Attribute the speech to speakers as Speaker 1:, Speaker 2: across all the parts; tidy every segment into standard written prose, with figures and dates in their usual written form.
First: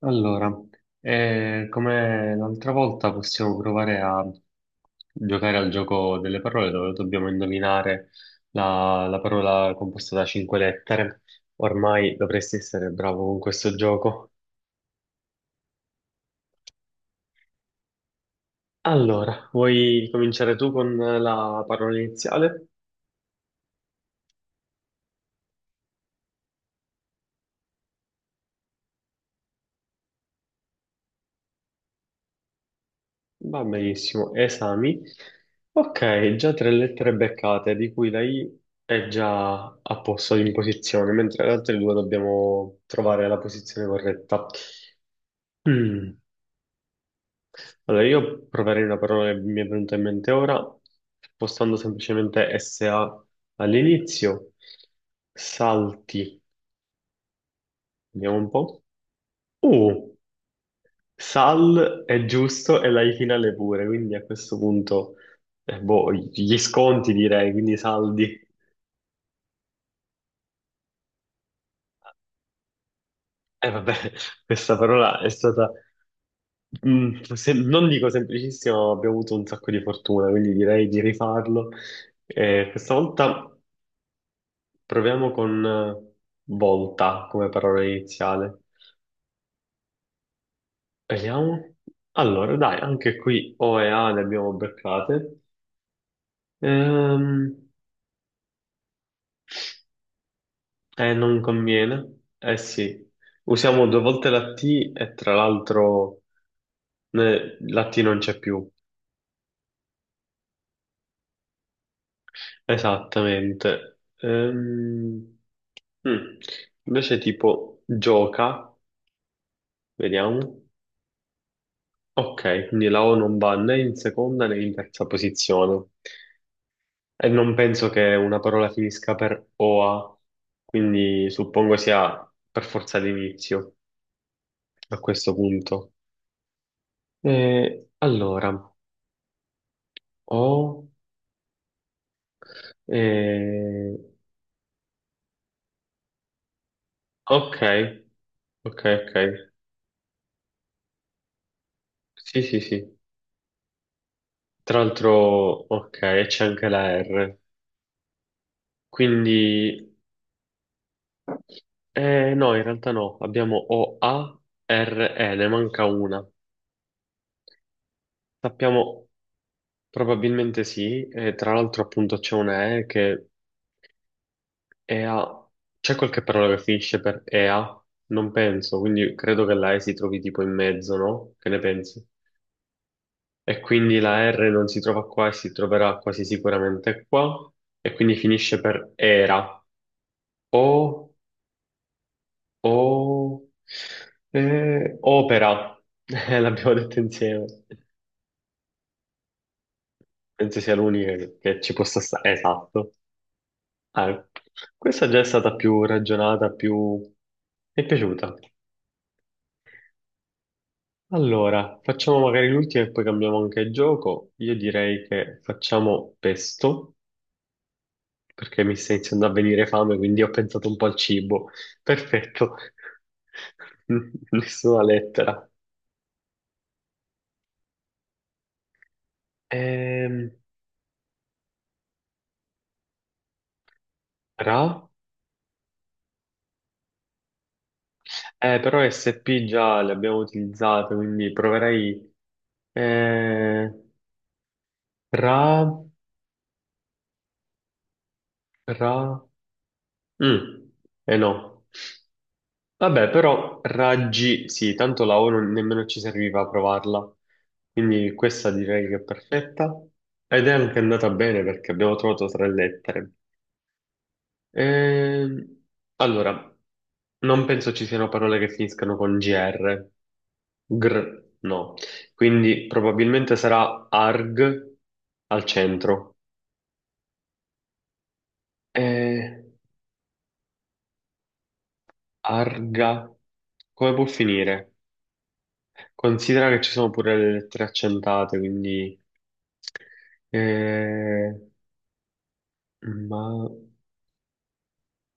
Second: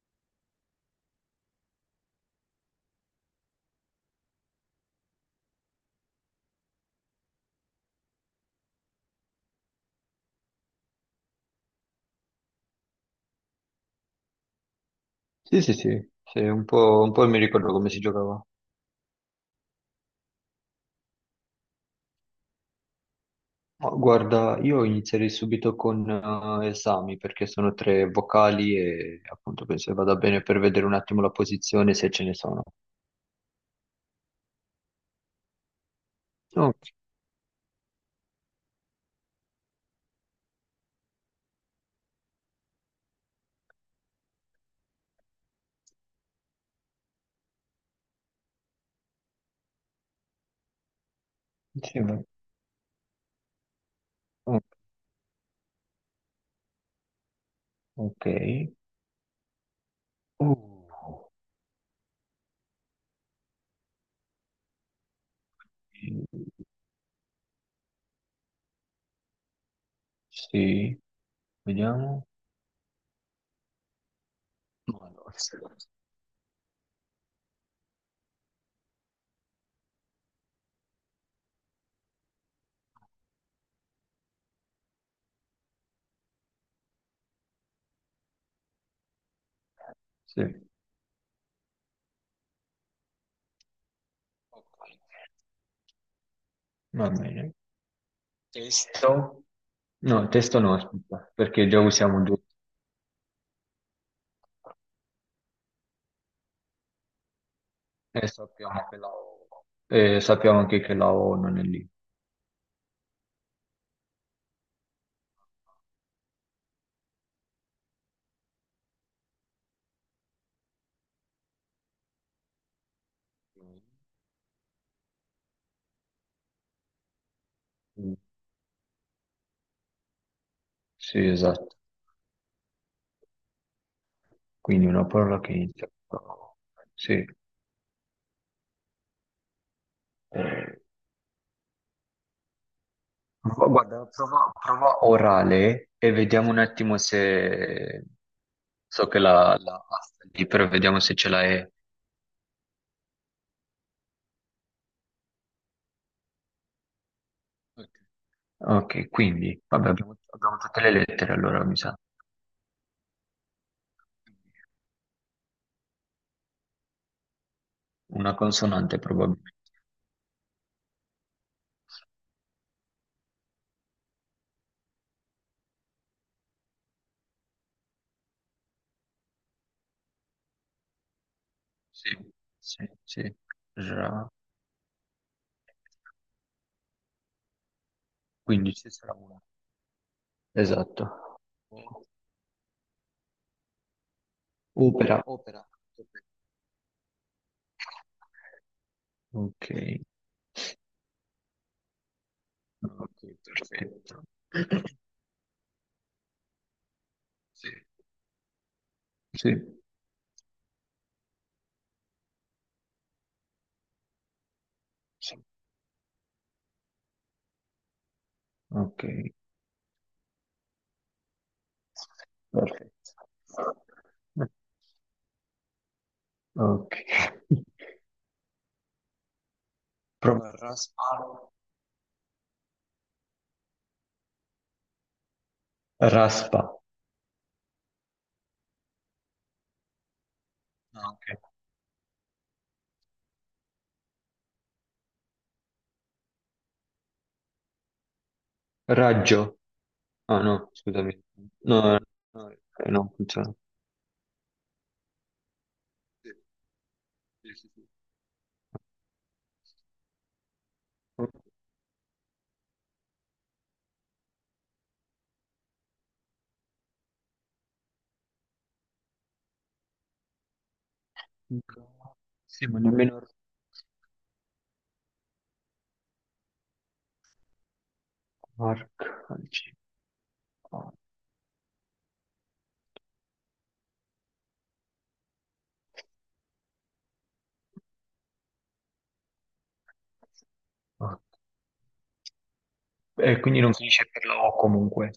Speaker 1: Allora, come l'altra volta possiamo provare a giocare al gioco delle parole dove dobbiamo indovinare la parola composta da cinque lettere. Ormai dovresti essere bravo con questo gioco.
Speaker 2: Sì, sì, sì, sì, un po' mi ricordo come si giocava.
Speaker 1: Allora, vuoi cominciare tu con la parola iniziale?
Speaker 2: Ma guarda, io inizierei subito con esami, perché sono tre vocali e appunto penso che vada bene per vedere un attimo la posizione, se ce ne sono.
Speaker 1: Va benissimo, esami. Ok, già tre
Speaker 2: Ok,
Speaker 1: lettere beccate, di cui la I è già a posto in posizione, mentre le altre due dobbiamo trovare la posizione corretta. Mm. Allora, io proverei una parola che mi è venuta in mente ora, spostando
Speaker 2: sì,
Speaker 1: semplicemente SA all'inizio.
Speaker 2: o-
Speaker 1: Salti,
Speaker 2: ok.
Speaker 1: vediamo un po'. U.
Speaker 2: Uh,
Speaker 1: Sal è giusto e la Ifinale pure, quindi a questo punto, boh, gli sconti direi, quindi i saldi.
Speaker 2: sì, vediamo.
Speaker 1: E vabbè, questa
Speaker 2: No,
Speaker 1: parola è
Speaker 2: no, sì.
Speaker 1: stata, mm, se- non dico semplicissima, ma abbiamo avuto un sacco di fortuna, quindi direi di rifarlo. Questa volta proviamo con volta come parola iniziale.
Speaker 2: Sì,
Speaker 1: Vediamo. Allora, dai, anche qui O e A le abbiamo beccate.
Speaker 2: va bene.
Speaker 1: Ehm,
Speaker 2: Testo? No, testo no, aspetta,
Speaker 1: Non
Speaker 2: perché già
Speaker 1: conviene.
Speaker 2: usiamo due
Speaker 1: Eh sì, usiamo due volte la T e tra l'altro la T non
Speaker 2: e
Speaker 1: c'è più.
Speaker 2: sappiamo che la O. E sappiamo anche che la O non è lì.
Speaker 1: Esattamente. Mm. Invece tipo gioca, vediamo. Ok, quindi la O non va né in seconda né in terza posizione. E non penso che
Speaker 2: Mm.
Speaker 1: una parola finisca per OA,
Speaker 2: Sì,
Speaker 1: quindi suppongo
Speaker 2: esatto.
Speaker 1: sia per forza l'inizio
Speaker 2: Quindi
Speaker 1: a
Speaker 2: una
Speaker 1: questo
Speaker 2: parola che inizia.
Speaker 1: punto.
Speaker 2: Sì.
Speaker 1: Allora, O... Eh,
Speaker 2: Guarda, prova orale e vediamo un attimo
Speaker 1: ok,
Speaker 2: se...
Speaker 1: ok,
Speaker 2: So
Speaker 1: ok.
Speaker 2: che la lì, però vediamo se ce la è.
Speaker 1: Sì, sì, sì. Tra l'altro, ok, c'è anche la R.
Speaker 2: Ok. Ok, quindi,
Speaker 1: Quindi,
Speaker 2: vabbè, abbiamo tutte le lettere allora, mi sa.
Speaker 1: no, in realtà no. Abbiamo O, A, R, E, ne manca una.
Speaker 2: Una consonante
Speaker 1: Sappiamo,
Speaker 2: probabilmente.
Speaker 1: probabilmente sì. E tra l'altro, appunto, c'è una E che è A. C'è qualche parola che finisce per EA? Non penso, quindi credo che la E si trovi tipo in mezzo, no? Che ne pensi?
Speaker 2: Sì, sì, sì.
Speaker 1: E quindi
Speaker 2: Ra.
Speaker 1: la R non si trova qua e si troverà quasi sicuramente qua e quindi finisce
Speaker 2: Quindi ci
Speaker 1: per
Speaker 2: sarà una.
Speaker 1: era
Speaker 2: Esatto.
Speaker 1: o
Speaker 2: O-
Speaker 1: o
Speaker 2: Opera. Opera. Opera.
Speaker 1: opera. L'abbiamo detto insieme.
Speaker 2: Ok,
Speaker 1: Penso sia l'unica che ci possa stare. Esatto.
Speaker 2: ok, perfetto.
Speaker 1: Ah, questa già è stata più ragionata, più mi
Speaker 2: Sì,
Speaker 1: è piaciuta.
Speaker 2: sì,
Speaker 1: Allora, facciamo magari l'ultima e poi cambiamo anche il gioco. Io direi
Speaker 2: sì.
Speaker 1: che facciamo pesto, perché mi sta
Speaker 2: Ok,
Speaker 1: iniziando a venire fame, quindi ho pensato un po' al cibo. Perfetto.
Speaker 2: perfetto.
Speaker 1: Nessuna lettera.
Speaker 2: Ok.
Speaker 1: Ehm,
Speaker 2: Prova raspa.
Speaker 1: Ra?
Speaker 2: Raspa.
Speaker 1: Però SP già le abbiamo utilizzate,
Speaker 2: Ah,
Speaker 1: quindi
Speaker 2: ok.
Speaker 1: proverei... eh, Ra? Ra?
Speaker 2: Raggio. Ah no,
Speaker 1: Mm, Eh
Speaker 2: scusami.
Speaker 1: no.
Speaker 2: No, no, no, no,
Speaker 1: Vabbè,
Speaker 2: non funziona.
Speaker 1: però raggi, sì, tanto la O non- nemmeno ci
Speaker 2: Sì,
Speaker 1: serviva a provarla,
Speaker 2: sì, sì,
Speaker 1: quindi questa direi che è perfetta
Speaker 2: sì.
Speaker 1: ed è anche andata bene perché abbiamo trovato tre lettere. Ehm, allora, non penso ci siano parole che finiscano con gr, gr, no.
Speaker 2: Ok. Sì,
Speaker 1: Quindi
Speaker 2: ma nemmeno
Speaker 1: probabilmente sarà arg al centro. Eh,
Speaker 2: arcalci. Ah.
Speaker 1: Arga, come può finire? Considera che ci sono pure le lettere accentate, quindi...
Speaker 2: Ah.
Speaker 1: Eh, ma...
Speaker 2: E quindi non finisce per la O comunque.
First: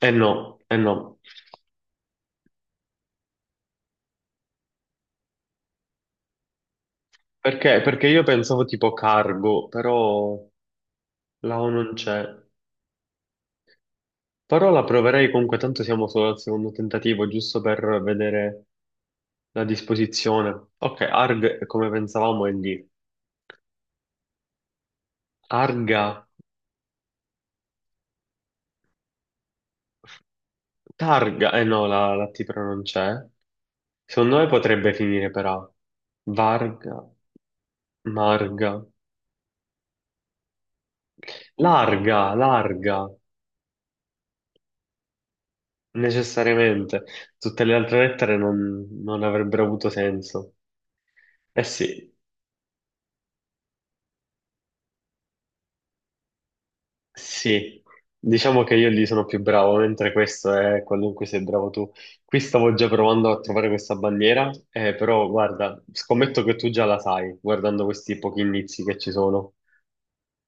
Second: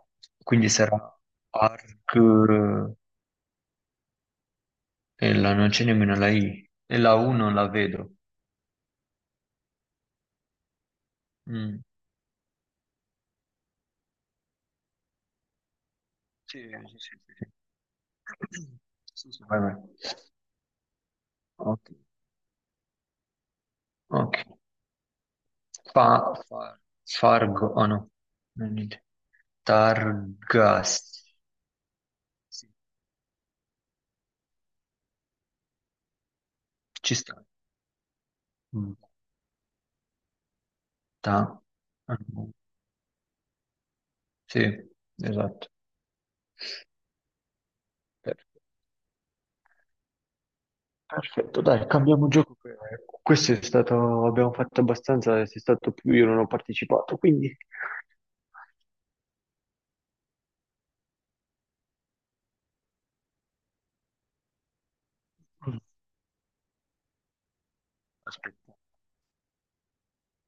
Speaker 1: Eh no,
Speaker 2: Quindi
Speaker 1: eh
Speaker 2: sarà
Speaker 1: no.
Speaker 2: ARC, e la, non c'è nemmeno la I e la U non la
Speaker 1: Perché? Perché
Speaker 2: vedo.
Speaker 1: io pensavo tipo cargo, però la O
Speaker 2: Mm.
Speaker 1: non c'è. Però la proverei comunque, tanto siamo solo al
Speaker 2: Sì,
Speaker 1: secondo
Speaker 2: sì, sì,
Speaker 1: tentativo,
Speaker 2: sì.
Speaker 1: giusto per
Speaker 2: Sì,
Speaker 1: vedere
Speaker 2: sì, sì, vai,
Speaker 1: la
Speaker 2: vai.
Speaker 1: disposizione. Ok, Arg, come
Speaker 2: Ok,
Speaker 1: pensavamo, è lì.
Speaker 2: ok.
Speaker 1: Arga,
Speaker 2: Fargo, oh no, non niente. Targas,
Speaker 1: Targa, eh no, la T però
Speaker 2: sì,
Speaker 1: non c'è. Secondo me potrebbe finire per A. Varga,
Speaker 2: ci sta.
Speaker 1: Marga.
Speaker 2: Mm. Ta- ah,
Speaker 1: Larga,
Speaker 2: no.
Speaker 1: larga,
Speaker 2: Sì, esatto.
Speaker 1: necessariamente. Tutte le altre lettere non avrebbero avuto senso.
Speaker 2: Perfetto,
Speaker 1: Eh
Speaker 2: dai,
Speaker 1: sì,
Speaker 2: cambiamo gioco. Che questo è stato, abbiamo fatto abbastanza, sei stato più, io non ho partecipato, quindi...
Speaker 1: sì, diciamo che io lì sono più bravo, mentre questo è quello in cui sei bravo tu. Qui stavo già provando a trovare questa bandiera, però
Speaker 2: Mm.
Speaker 1: guarda, scommetto che tu già la sai, guardando questi pochi
Speaker 2: Aspetta.
Speaker 1: indizi che ci sono.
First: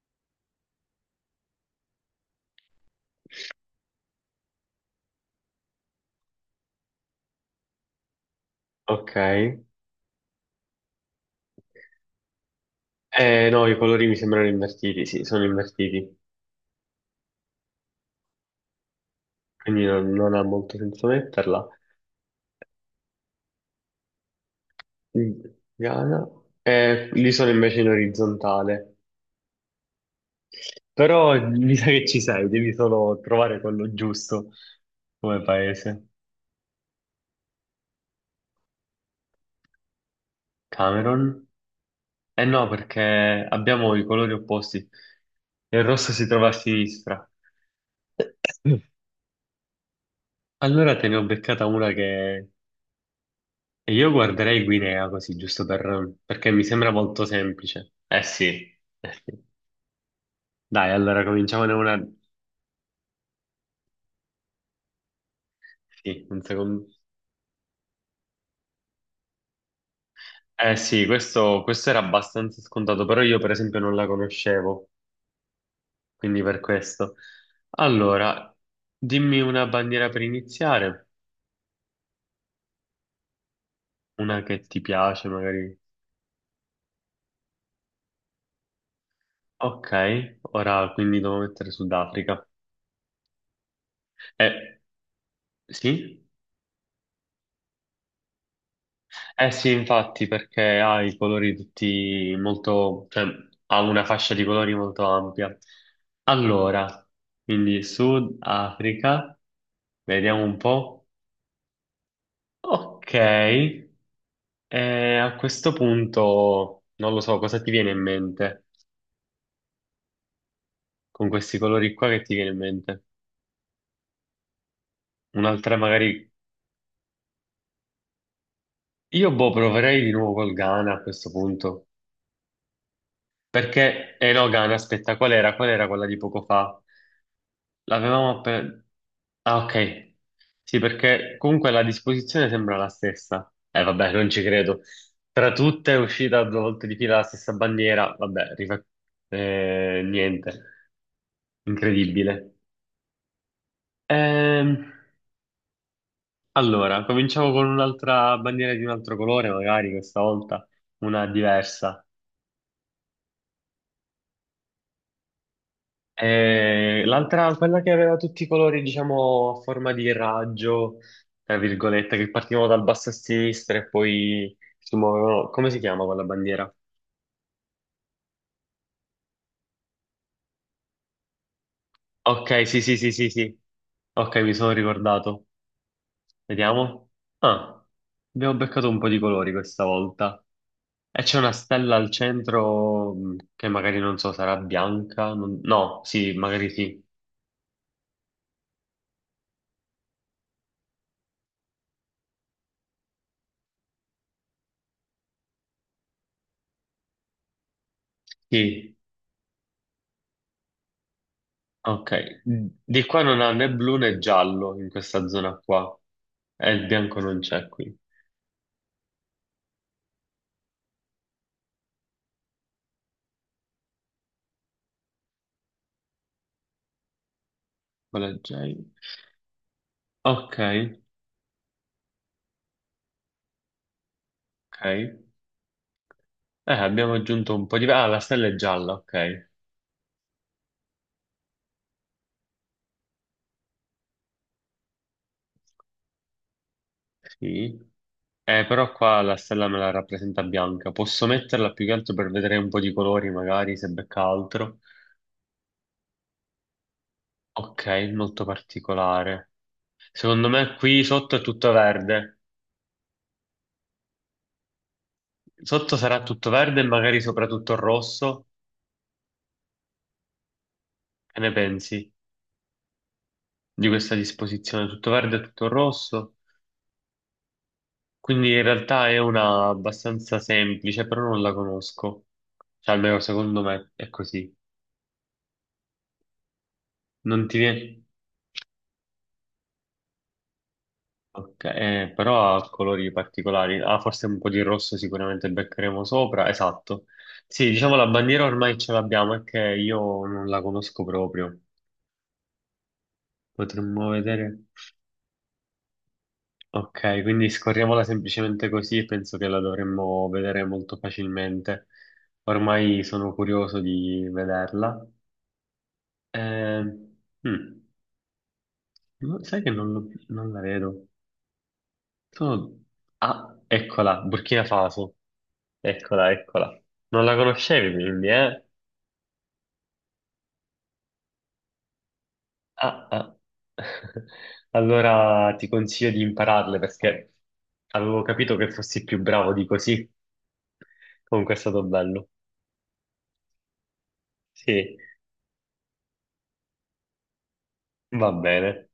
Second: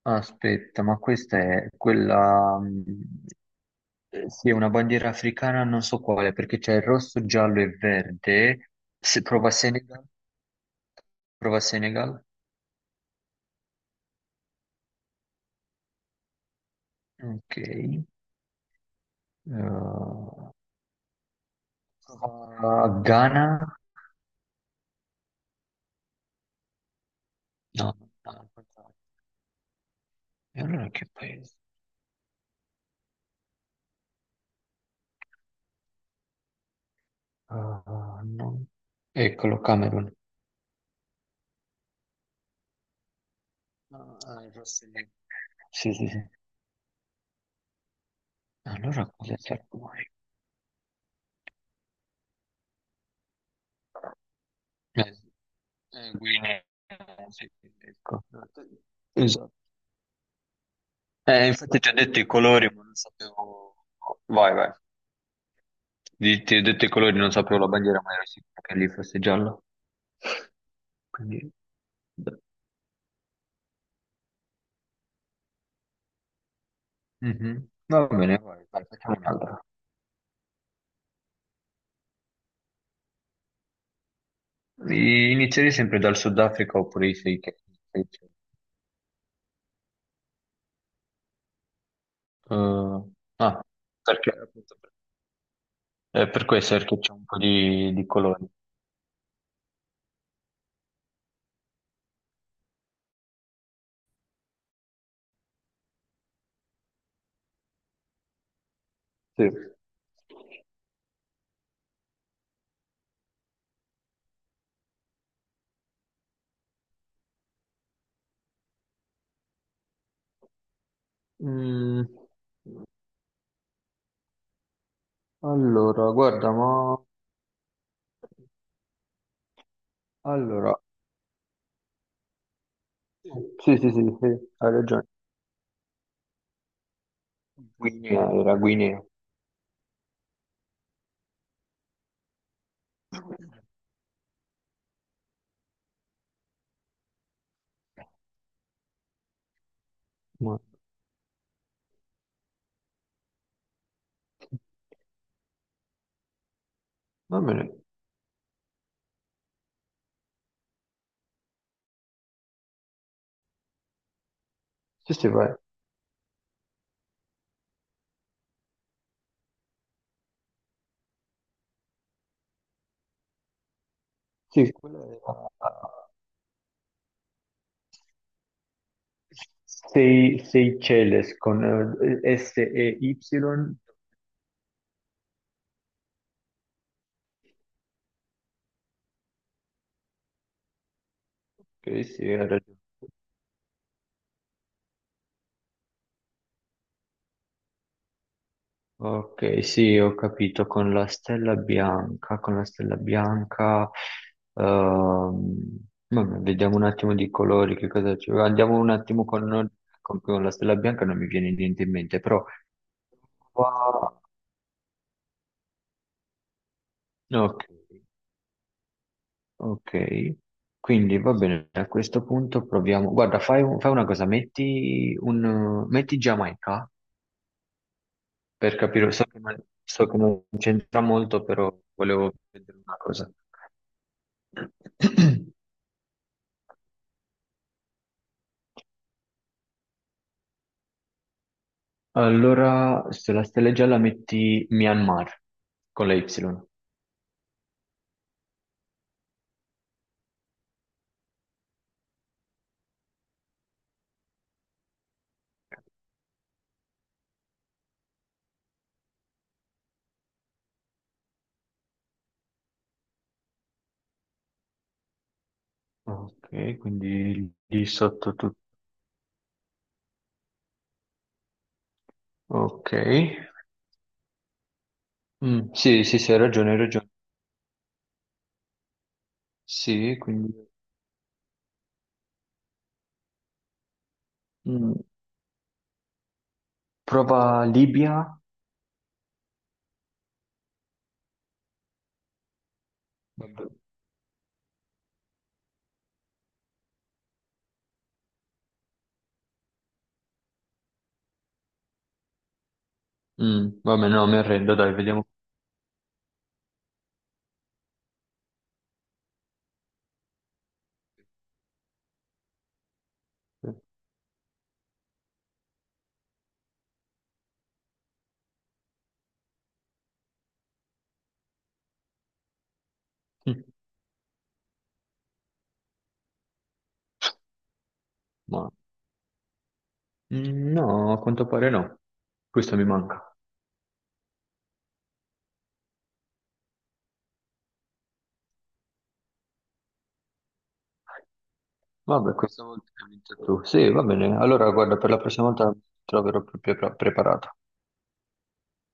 Speaker 2: Aspetta, ma questa è quella... sì, è una bandiera africana, non so quale, perché c'è il rosso, giallo e verde.
Speaker 1: Ok.
Speaker 2: Se prova Senegal, prova Senegal.
Speaker 1: No, i colori mi sembrano invertiti, sì, sono invertiti,
Speaker 2: Ok.
Speaker 1: quindi non ha
Speaker 2: Prova
Speaker 1: molto senso metterla.
Speaker 2: Ghana.
Speaker 1: Ghana. Lì sono invece in
Speaker 2: No, no, al contrario.
Speaker 1: orizzontale,
Speaker 2: E allora che
Speaker 1: però
Speaker 2: paese?
Speaker 1: mi sa che ci sei, devi solo trovare quello giusto come paese.
Speaker 2: Ah, no. Eccolo, Camerun.
Speaker 1: Cameron? Eh no, perché abbiamo i
Speaker 2: Ah,
Speaker 1: colori
Speaker 2: ah, forse
Speaker 1: opposti.
Speaker 2: lì.
Speaker 1: Il
Speaker 2: Sì, sì,
Speaker 1: rosso si
Speaker 2: sì.
Speaker 1: trova a sinistra.
Speaker 2: Allora cosa c'è poi?
Speaker 1: Allora te ne ho beccata una che... E io guarderei Guinea
Speaker 2: Eh,
Speaker 1: così, giusto per... perché mi
Speaker 2: Guinea,
Speaker 1: sembra molto
Speaker 2: sì,
Speaker 1: semplice. Eh
Speaker 2: ecco.
Speaker 1: sì,
Speaker 2: No, te-
Speaker 1: eh sì.
Speaker 2: esatto.
Speaker 1: Dai, allora cominciamone
Speaker 2: Infatti ti ho
Speaker 1: una...
Speaker 2: detto i colori, ma non sapevo... Vai, vai.
Speaker 1: Sì, un
Speaker 2: Ti ho detto
Speaker 1: secondo.
Speaker 2: i colori, non sapevo la bandiera, ma ero sicuro che lì fosse giallo.
Speaker 1: Eh sì,
Speaker 2: Quindi...
Speaker 1: questo era
Speaker 2: beh.
Speaker 1: abbastanza scontato, però io per esempio non la conoscevo, quindi per questo.
Speaker 2: Mhm. Va bene,
Speaker 1: Allora,
Speaker 2: vai, vai, facciamo
Speaker 1: dimmi
Speaker 2: un'altra.
Speaker 1: una bandiera per iniziare, una che ti piace
Speaker 2: Inizierei
Speaker 1: magari.
Speaker 2: sempre dal Sudafrica oppure i sei che...
Speaker 1: Ok, ora quindi devo mettere Sudafrica.
Speaker 2: Eh, ah, perché appunto
Speaker 1: Eh, sì?
Speaker 2: per questo, perché c'è un po' di colori.
Speaker 1: Eh sì, infatti, perché ha i colori tutti molto, cioè ha una fascia di colori molto ampia. Allora, quindi Sudafrica,
Speaker 2: Sì.
Speaker 1: vediamo un po'. Ok, a questo punto non lo so cosa ti viene in mente con questi colori
Speaker 2: Mm,
Speaker 1: qua che ti viene in mente. Un'altra
Speaker 2: allora,
Speaker 1: magari,
Speaker 2: guarda, ma...
Speaker 1: io boh, proverei di nuovo col
Speaker 2: Allora,
Speaker 1: Ghana a questo punto.
Speaker 2: sì, sì, sì,
Speaker 1: Perché
Speaker 2: sì, sì,
Speaker 1: eh no,
Speaker 2: hai
Speaker 1: Gane,
Speaker 2: ragione.
Speaker 1: aspetta, qual era? Qual era quella di poco fa?
Speaker 2: Guinea
Speaker 1: L'avevamo
Speaker 2: era
Speaker 1: appena...
Speaker 2: Guinea.
Speaker 1: Ah, ok. Sì, perché comunque la disposizione sembra la stessa. Vabbè, non ci credo. Tra tutte è uscita due volte di fila la stessa bandiera.
Speaker 2: Ma-
Speaker 1: Niente. Incredibile. Ehm, allora,
Speaker 2: va
Speaker 1: cominciamo con
Speaker 2: bene,
Speaker 1: un'altra bandiera di un altro colore, magari questa volta una diversa.
Speaker 2: sì, sì, vai.
Speaker 1: L'altra, quella che aveva tutti i colori, diciamo, a forma di raggio, tra virgolette, che partivano dal basso a sinistra e poi
Speaker 2: Sì,
Speaker 1: si
Speaker 2: quella
Speaker 1: muovevano.
Speaker 2: era...
Speaker 1: Come si chiama quella bandiera?
Speaker 2: Sei, sei Celes con
Speaker 1: Ok, sì, sì, sì, sì, sì.
Speaker 2: S-E-Y.
Speaker 1: Ok, mi sono ricordato. Vediamo. Ah, abbiamo beccato un po' di colori questa volta. E c'è una stella
Speaker 2: Ok,
Speaker 1: al
Speaker 2: sì, hai ragione.
Speaker 1: centro che magari non so, sarà bianca? No, sì, magari sì.
Speaker 2: Ok, sì, ho capito, con la stella bianca, con la stella bianca, ehm, vabbè, vediamo un attimo di colori, che cosa ci... Andiamo un
Speaker 1: Sì.
Speaker 2: attimo con, con la stella bianca, non mi viene niente in mente,
Speaker 1: Ok,
Speaker 2: però...
Speaker 1: di qua non ha né blu
Speaker 2: qua-
Speaker 1: né giallo in questa zona qua. E il bianco non
Speaker 2: Ok,
Speaker 1: c'è qui.
Speaker 2: ok, quindi va bene, a questo punto proviamo... Guarda, fai una cosa, metti Giamaica,
Speaker 1: Quella
Speaker 2: per
Speaker 1: J.
Speaker 2: capire, so che, so che non
Speaker 1: Ok,
Speaker 2: c'entra molto, però volevo vedere una cosa.
Speaker 1: ok. Abbiamo aggiunto un po' di... Ah, la stella è gialla, ok.
Speaker 2: Allora, sulla stella gialla metti Myanmar con la Y.
Speaker 1: Sì. Però qua la stella me la rappresenta bianca. Posso metterla più che altro per vedere un po' di colori, magari, se becca altro. Ok, molto particolare. Secondo me qui sotto è tutto verde. Sotto sarà tutto
Speaker 2: Ok,
Speaker 1: verde e magari
Speaker 2: quindi
Speaker 1: soprattutto
Speaker 2: lì sotto
Speaker 1: rosso.
Speaker 2: tutto.
Speaker 1: Che ne pensi?
Speaker 2: Ok.
Speaker 1: Di questa disposizione, tutto verde e tutto
Speaker 2: Mm, sì, sì, sì,
Speaker 1: rosso,
Speaker 2: hai ragione, hai ragione.
Speaker 1: quindi in realtà è una
Speaker 2: Sì,
Speaker 1: abbastanza
Speaker 2: quindi
Speaker 1: semplice, però non la conosco, cioè almeno secondo me è così.
Speaker 2: mm,
Speaker 1: Non ti
Speaker 2: prova
Speaker 1: viene...
Speaker 2: Libia.
Speaker 1: Ok, però ha colori
Speaker 2: Vabbè.
Speaker 1: particolari, ah forse un po' di rosso sicuramente beccheremo sopra, esatto. Sì, diciamo la bandiera ormai ce l'abbiamo, è che io non la conosco proprio,
Speaker 2: Mm,
Speaker 1: potremmo
Speaker 2: vabbè, no, mi
Speaker 1: vedere...
Speaker 2: arrendo, dai, vediamo.
Speaker 1: Ok, quindi scorriamola semplicemente così e penso che la dovremmo vedere molto facilmente. Ormai sono curioso di vederla. Eh, mm, no, sai che non la vedo. Sono- Ah,
Speaker 2: Mm,
Speaker 1: eccola, Burkina Faso. Eccola, eccola. Non la conoscevi quindi, eh?
Speaker 2: ma- no, a quanto pare no. Questo mi
Speaker 1: Ah,
Speaker 2: manca.
Speaker 1: ah. Allora ti consiglio di impararle perché avevo capito che fossi più bravo di così. Comunque è stato bello.
Speaker 2: Vabbè, questo tu. Sì, va bene. Allora, guarda,
Speaker 1: Sì,
Speaker 2: per la prossima volta troverò più preparato.
Speaker 1: va bene.